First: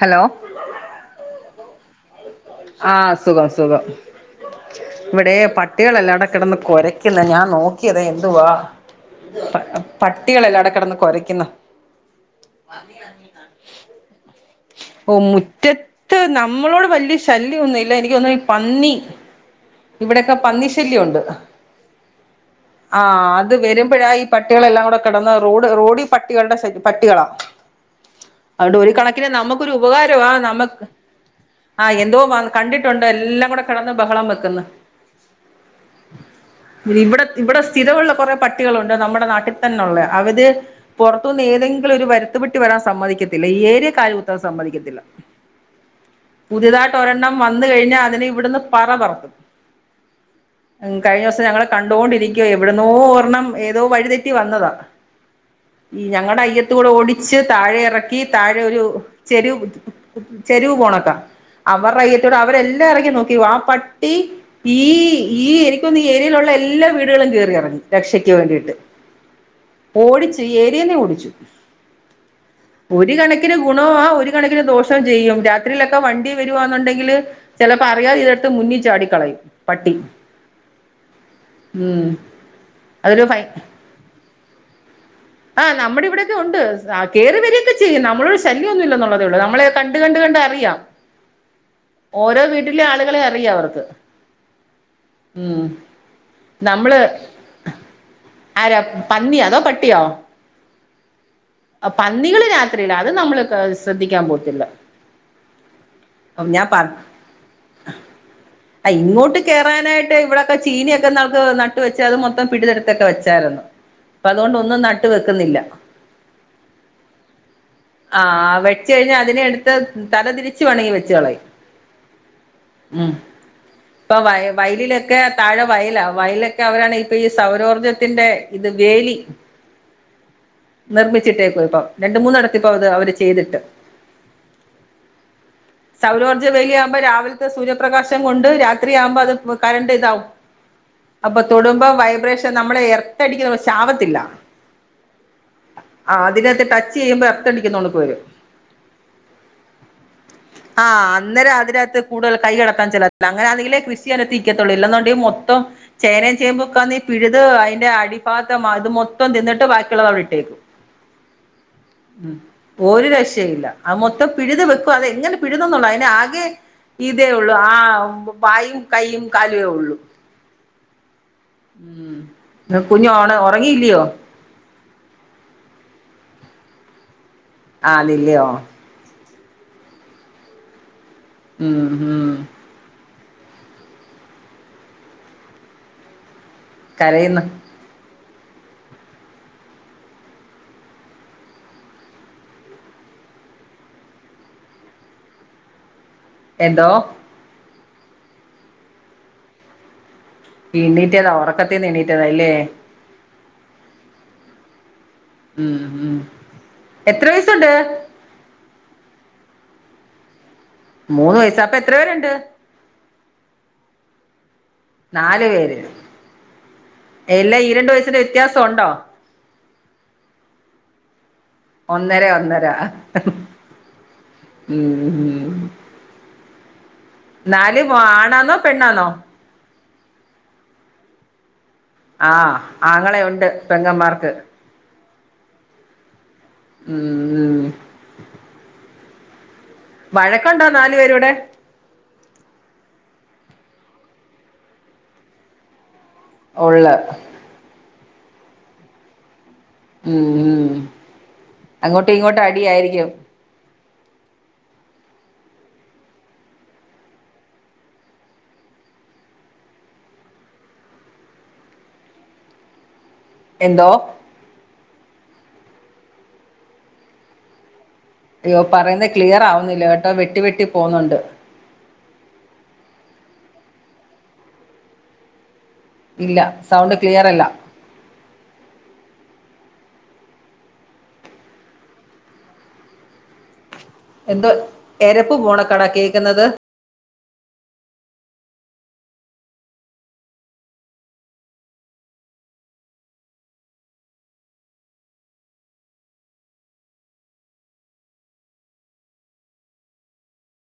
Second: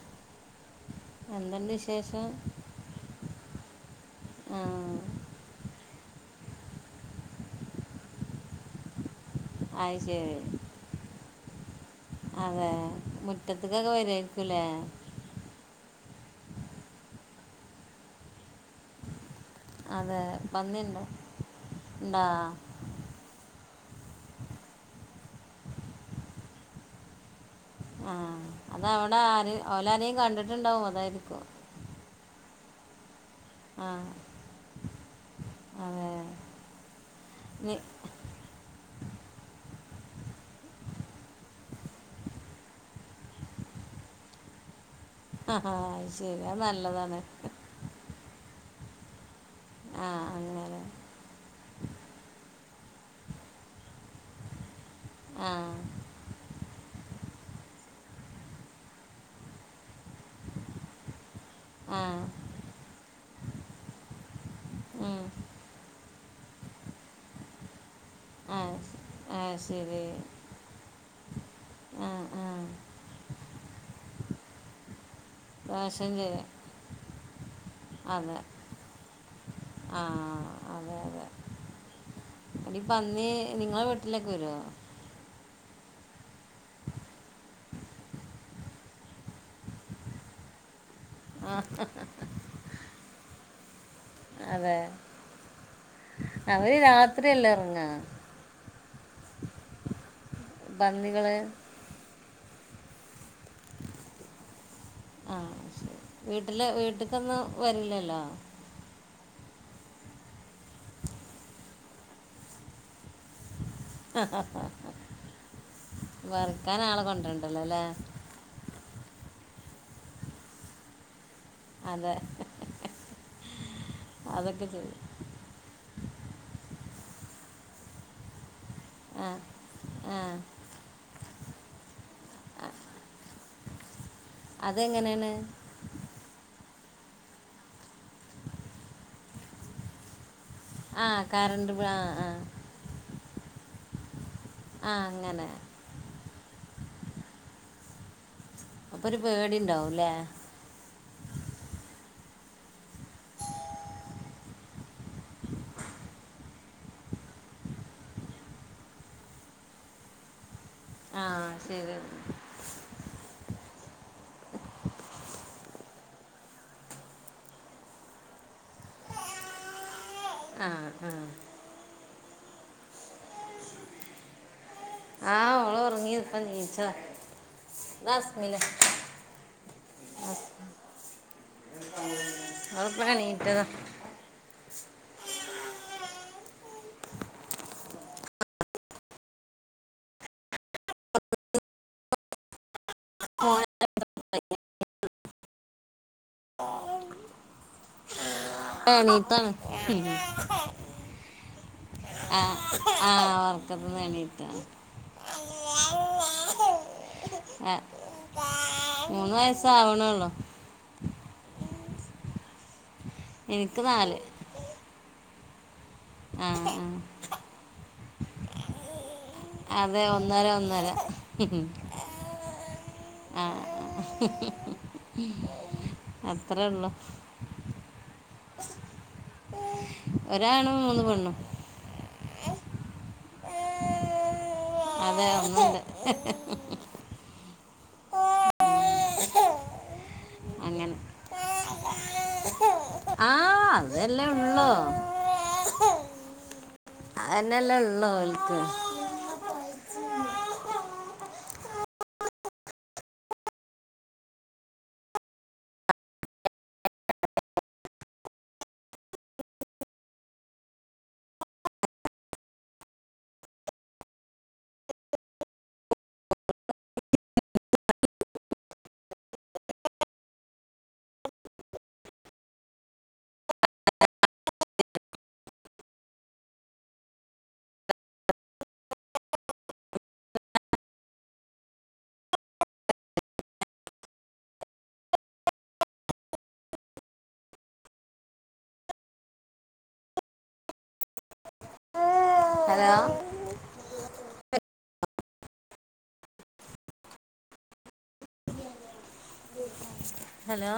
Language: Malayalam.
ഹലോ എന്തുണ്ട് വിശേഷം? ആഹ് സുഖം സുഖം ആ ഇവിടെ പട് പട്ടികളെല്ലാടെ കെടന്ന് കൊരയ്ക്കുന്ന് ഞാൻ നോക്കിയതാ എന്തുവാ പ അത് ശരി പട്ടികൾ എല്ലാടെ അവിടെ കെടന്ന് കൊരയ്ക്കുന്ന് അതെ മുറ്റത്ത്ക്കെക്കെ വെര് വായിരിക്കൂല്ലേ ഓ മുറ്റത്ത് നമ്മളോട് വല്യ ശല്യം ഒന്നും ഇല്ലാ എനിക്ക് തോന്നണു ഈ പന്നി അതെ ഇവിടെയൊക്കെ പന്നിയുണ്ടോ പന്നിശല്യൊണ്ട് ഉണ്ടോ ആഹ് അത് വെരുമ്പഴാ ഈ പട്ടികളെല്ലാം കൂടെ കെടന്ന് റോഡ് റോഡി പട്ടികളുടെ ശ പട്ടികളാ ആഹ് അതുകൊണ്ട് ഒരു അതവിടെ കണക്കിന് ആരും നമുക്കൊരു ഓലാരെയും ഉപകാരവാ നമുക്ക് കണ്ടിട്ടുണ്ടാവും അതായിരിക്കും ആഹ് എന്തോ വ കണ്ടിട്ടുണ്ട് എല്ലാം കൂടെ കെടന്ന് ആ ബഹളം വെക്ക്ന്ന് അതെ ഇവിടെ ഇവിടെ നി സ്ഥിരമുള്ള കുറെ പട്ട് ട്ടികളൊണ്ട് നമ്മടെ നാട്ടി തന്നെ ഒള്ളയാ അവര് പൊറത്തൂന്ന് ഏതെങ്കിലും ഒരു വരുത്തുപട്ടി വരാൻ സമ്മതിക്കത്തില്ലാ ഈ ഏരിയെ കാല് കുത്താൻ സമ്മതിക്കത്തില്ലാ ആഹ് ആഹ് അയ് ശരി അത് നല്ലതാണ് ഒരെണ്ണം വന്ന് കഴിഞ്ഞാ അതിനെ ഇവിടുന്ന് പറ പറത്തും ആഹ് അങ്ങനെ കഴിഞ്ഞ ദിവസം ഞങ്ങള് കണ്ടോണ്ടിരിക്കുവാ എവിടന്നോ ഒരണ്ണം ഏതോ വഴിതെറ്റി വന്നതാ ആഹ് ഈ ഞങ്ങടെ അയ്യത്തൂടെ ഓടിച്ച് താഴെ എറക്കി താഴെ ഒരു ചെരു ചെരുവ് പോണട്ടാ ആ അവർടെ അയ്യത്തോടെ അവരെല്ലാ എറങ്ങി നോക്കി ആ പട്ട് പട്ടി ഈ ഉം. ഈ എനിക്കോന്ന് ഈ ഏരിയയിലുള്ള എല്ലാ വീടുകളും കേറി എറങ്ങി രക്ഷ ക്ക് ആ വേണ്ടീട്ട് ശ- ആ ശരി ഓടിച്ചു ഏരിയേന്നെ ഓടിച്ചു ആ ആ ഒരു കണക്കിന് ഗുണവുവാ ഒരു കണക്കിന് ദോഷോം ചെയ്യും രാത്രിയിലൊക്കെ ദോഷം വണ്ടി ചെയ്യും വെരുവാന്നുണ്ടെങ്കില് ചെലപ്പോ അറിയാ ഇതെടുത്ത് മുന്നി ചാടിക്കളയും പട്ടി ആഹ് അതെ അതെ ഉം എടി അതൊരു പന്നി ഫൈ നിങ്ങളെ വീട്ടിലെക്കെ വരുവോ? ആഹ് നമ്മടെ ഇവിടെയൊക്കെ ഒണ്ട് ആഹ് കേറി വരിയൊക്കെ ചെയ്യും നമ്മളൊ ശല്യൊന്നുല്ലന്നുള്ളതേ ഒള്ളൂ നമ്മളെ കണ്ട് കണ്ട് കണ്ട് അറിയാം ആഹ ഓരോ വീട്ടിലെ ആളുകളെ അറിയാ അവർക്ക് അതെ ഉം അവര് നമ്മള് രാത്രിയല്ലേ എറങ്ങാ ആരാ പന്നിയാ അതോ പട്ടിയോ പന്നികള് ആഹ് പന്നികള് രാത്രിയിലാ അത് നമ്മള് ക് ശ്രദ്ധിക്കാൻ പോകത്തില്ലാ ആഹ് ശരി വീട്ടിലെ വീട്ട്ക്കൊന്നും വെരില്ലല്ലോ ആഹ് ഇങ്ങോട്ട് കേറാനായിട്ട് ഇവിടൊക്കെ ചീനിയൊക്കെ ഇന്നാൾക്ക് നട്ട് വെച്ച് അത് മൊത്തം പിഴ്തെടുത്തൊക്കെ വെച്ചായിരുന്നു അപ്പൊ അതുകൊണ്ട് ഒന്നും നട്ട് വെക്കുന്നില്ല വറക്കാൻ ആളെ കൊണ്ടൊരണ്ടല്ലോല്ലേ ആഹ് വെച്ച് കഴിഞ്ഞാ അതിനെ എടുത്ത് തലതിരിച്ച് വേണെങ്കി വെച്ച് കളയും. അതെ ആഹ് ഇപ്പൊ വ അതൊക്കെ ചെയ്യും വയലിലൊക്കെ താഴെ വയലാ വയലൊക്കെ അവരാണ് ഇപ്പൊ ഈ സൗരോർജ്ജത്തിന്റെ ഇത് വേലി ആഹ് നിർമ്മിച്ചിട്ടേക്കുവ ഇപ്പം രണ്ട് മൂന്നിടത്തിപ്പൊ അത് അവര് ചെയ്തിട്ട് അതെങ്ങനെയാണ് സൗരോർജ്ജ വലി ആകുമ്പോൾ രാവിലത്തെ സൂര്യപ്രകാശം കൊണ്ട് രാത്രി ആവുമ്പോ അത് കറണ്ട് ഇതാവും ആ അപ്പൊ കറണ്ട് ബി- തൊടുമ്പം ആ ആ വൈബ്രേഷൻ നമ്മളെ എർത്തടിക്കുന്ന പോലെ ചാവത്തില്ല ആഹ് അങ്ങനെ ആഹ് അതിനകത്ത് ടച്ച് ചെയ്യുമ്പോ എർത്തടിക്കുന്നോണുക്ക് വരും അപ്പൊ ഒരു പേടി ഉണ്ടാവുല്ലേ ആഹ് അന്നേര അതിനകത്ത് കൂടുതൽ കൈ കടാൻ ചെലത്തില്ല അങ്ങനൊണെങ്കി കൃഷി അകത്ത് നിക്കത്തുള്ളൂ ഇല്ല എന്നുണ്ടെങ്കിൽ മൊത്തം ചേനയും ചേമ്പൊക്കാ നീ പിഴുത് അതിന്റെ അടി ഭാഗൊക്കെ അത് മൊത്തം തിന്നിട്ട് ബാക്കി ള്ളത് അവിട്ടേക്കും ആഹ് ശരി ഉം ഒരു രക്ഷയുല്ല അത് മൊത്തം പിഴുത് വെക്കും അതെ എങ്ങനെ പിഴുതുന്നള്ള അത് ആകെ ഇതേ ഒള്ളൂ ആ വായും കൈയും കാലേ ഉള്ളു ആഹ് ആഹ് ഉം കുഞ്ഞു ഓണ ഉറങ്ങിയില്ലയോ ആ ഓള് ഒറങ്ങി ഇപ്പം നീച്ചതാ ഇത് ആന്നില്ലയോ അസ്മില ഉം ഉം ഓള്പ്പട് എണീറ്റതാ കരയുന്നോ [unintelligible] എന്തോ പ്പണീറ്റാണാ എണീറ്റതാ ഉറക്കത്തിന്ന് എണ്ണീറ്റതാ അല്ലേ ആഹ് ഓർക്കത്തിന്ന് എണീട്ടാ ഉം ഉം എത്ര വയസുണ്ട് ആ, മൂന്ന് വയസ്സാവ്ണൊള്ളൂ മൂന്ന് വയസാ അപ്പ എത്ര പേരുണ്ട് എനിക്ക് നാല് നാല് പേര് ആഹ് ആഹ് എല്ലാ ഈ രണ്ടു വയസിന്റെ വ്യത്യാസം ഉണ്ടോ അതെ ഒന്നര ഒന്നര ഒന്നര ഒന്നര ആഹ് ഉം ഉം അത്രെ ഉള്ളു നാല് ആണാണോ പെണ്ണാന്നോ ഒരാണും മൂന്ന് പെണ്ണു ആഹ് ആങ്ങള ഉണ്ട് പെങ്ങമാർക്ക് അതെ ഒന്നുണ്ട് ഉം ഉം വഴക്കുണ്ടോ നാല് അങ്ങനെ പേരുടെ അതെല്ലേ ഉള്ളു ഒള്ള് എന്നെല്ലേ ഉള്ളൂ അവൾക്ക് ഉം ഉം അങ്ങോട്ടും ഇങ്ങോട്ടും അടിയായിരിക്കും എന്തോ? അയ്യോ പറയുന്നത് ക്ലിയർ ആവുന്നില്ല കേട്ടോ വെട്ടി വെട്ടി പോകുന്നുണ്ട് ഇല്ല സൗണ്ട് ക്ലിയറല്ല എന്തോ എരപ്പ് പോണൊക്കാടാ കേൾക്കുന്നത് ഹലോ [inaudible] ഹലോ